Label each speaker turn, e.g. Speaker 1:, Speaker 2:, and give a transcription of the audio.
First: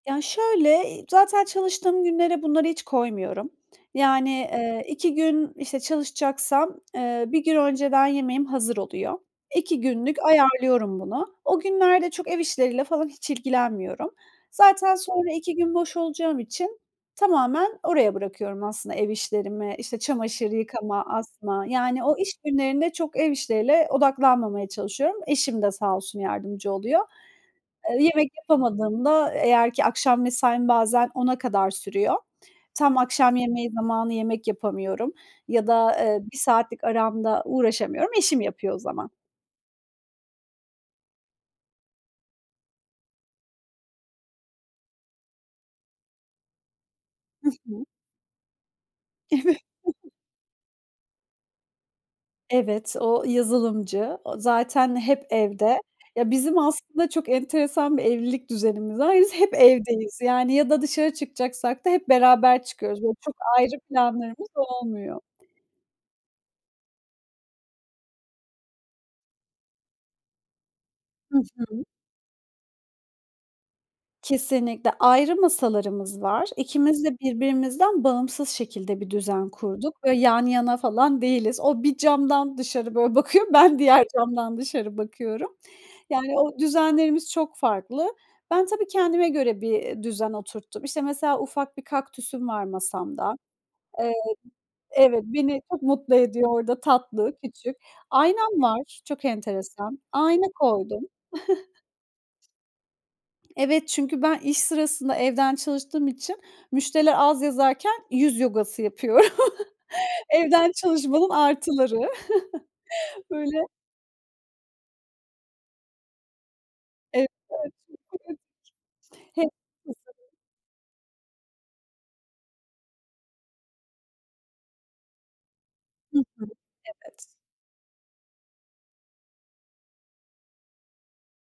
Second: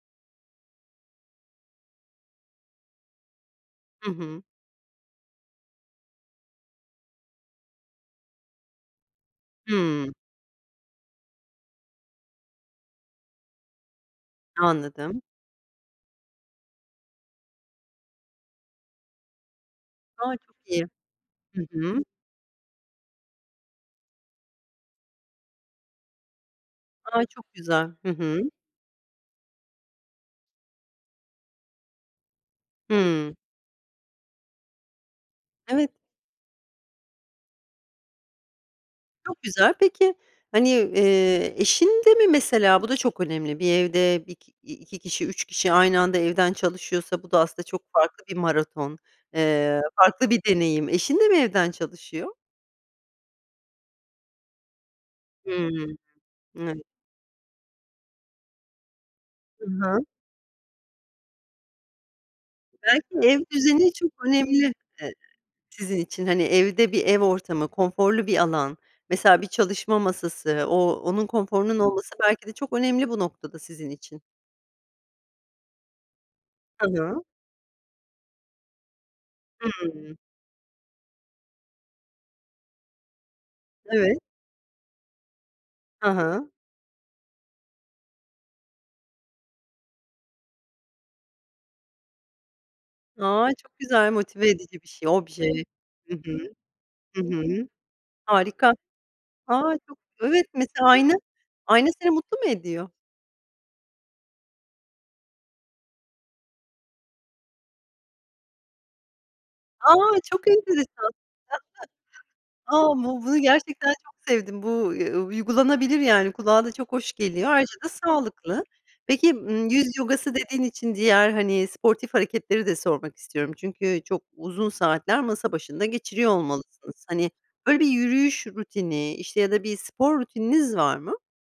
Speaker 1: Ya, şöyle, zaten çalıştığım günlere bunları hiç koymuyorum.
Speaker 2: Hı
Speaker 1: Yani,
Speaker 2: hı.
Speaker 1: eee, 2 gün, işte, çalışacaksam, eee, 1 gün önceden yemeğim hazır oluyor. 2
Speaker 2: Hıı.
Speaker 1: günlük ayarlıyorum bunu. O günlerde çok ev işleriyle falan hiç ilgilenmiyorum. Zaten
Speaker 2: Anladım.
Speaker 1: sonra 2 gün boş olacağım için tamamen oraya bırakıyorum aslında ev işlerimi. İşte,
Speaker 2: A,
Speaker 1: çamaşır
Speaker 2: çok iyi.
Speaker 1: yıkama,
Speaker 2: Hı
Speaker 1: asma,
Speaker 2: hı.
Speaker 1: yani, o iş günlerinde çok ev işleriyle odaklanmamaya çalışıyorum. Eşim de sağ olsun yardımcı oluyor.
Speaker 2: A, çok güzel.
Speaker 1: Eee,
Speaker 2: Hı
Speaker 1: yemek
Speaker 2: hı.
Speaker 1: yapamadığımda, eğer ki akşam mesaim bazen 22.00'a kadar sürüyor. Tam
Speaker 2: Hıı.
Speaker 1: akşam yemeği zamanı yemek yapamıyorum ya da,
Speaker 2: Evet.
Speaker 1: eee, 1 saatlik aramda uğraşamıyorum. Eşim yapıyor o zaman.
Speaker 2: Çok güzel. Peki, hani, eee, eşin de mi mesela, bu da çok önemli, bir evde bi 2 kişi, 3 kişi aynı anda evden çalışıyorsa, bu da
Speaker 1: Hı
Speaker 2: aslında çok
Speaker 1: hı.
Speaker 2: farklı bir maraton,
Speaker 1: Evet.
Speaker 2: eee, farklı bir deneyim. Eşin de mi evden çalışıyor?
Speaker 1: Evet, o yazılımcı. O zaten hep
Speaker 2: Hıı.
Speaker 1: evde. Ya, bizim
Speaker 2: [unintelligible]
Speaker 1: aslında çok enteresan bir evlilik düzenimiz var. Biz hep
Speaker 2: I hı.
Speaker 1: evdeyiz. Yani, ya da dışarı çıkacaksak da hep beraber çıkıyoruz ve
Speaker 2: Belki,
Speaker 1: çok
Speaker 2: ev
Speaker 1: ayrı
Speaker 2: düzeni çok
Speaker 1: planlarımız
Speaker 2: önemli, e,
Speaker 1: olmuyor.
Speaker 2: sizin için, hani, evde bir ev ortamı konforlu bir alan mesela bir çalışma masası o onun
Speaker 1: Hı
Speaker 2: konforunun
Speaker 1: hı.
Speaker 2: olması belki de çok önemli bu noktada sizin için.
Speaker 1: Kesinlikle. Ayrı masalarımız var.
Speaker 2: Hı
Speaker 1: İkimiz de
Speaker 2: hı.
Speaker 1: birbirimizden bağımsız şekilde bir düzen kurduk.
Speaker 2: Hıı.
Speaker 1: Böyle, yan yana falan değiliz. O bir camdan dışarı, böyle, bakıyor, ben diğer
Speaker 2: Evet.
Speaker 1: camdan dışarı bakıyorum.
Speaker 2: Hı
Speaker 1: Yani,
Speaker 2: hı.
Speaker 1: o düzenlerimiz çok farklı. Ben tabii kendime göre bir düzen oturttum. İşte, mesela ufak bir kaktüsüm var masamda.
Speaker 2: A, çok güzel
Speaker 1: Eee,
Speaker 2: motive edici bir şey,
Speaker 1: evet,
Speaker 2: obje.
Speaker 1: beni çok mutlu
Speaker 2: Hı hı,
Speaker 1: ediyor orada,
Speaker 2: hı
Speaker 1: tatlı,
Speaker 2: hı.
Speaker 1: küçük. Aynam
Speaker 2: Harika.
Speaker 1: var. Çok
Speaker 2: Ha, çok
Speaker 1: enteresan. Ayna
Speaker 2: evet, mesela
Speaker 1: koydum.
Speaker 2: ayna. Ayna seni mutlu mu ediyor?
Speaker 1: Evet çünkü ben iş sırasında evden çalıştığım için müşteriler az yazarken yüz yogası yapıyorum.
Speaker 2: A, çok enteresan.
Speaker 1: Evden çalışmanın artıları.
Speaker 2: A, bu bunu
Speaker 1: Böyle
Speaker 2: gerçekten çok sevdim bu, uuu, uygulanabilir, yani, kulağa da çok hoş geliyor. Ayrıca da sağlıklı. Peki, ımm, yüz
Speaker 1: [unintelligible]
Speaker 2: yogası dediğin için diğer, hani, sportif hareketleri de sormak istiyorum. Çünkü çok uzun saatler masa başında
Speaker 1: Hı hı.
Speaker 2: geçiriyor olmalısınız.
Speaker 1: Evet.
Speaker 2: Hani, böyle, bir yürüyüş rutini işte ya da bir spor rutininiz var mı?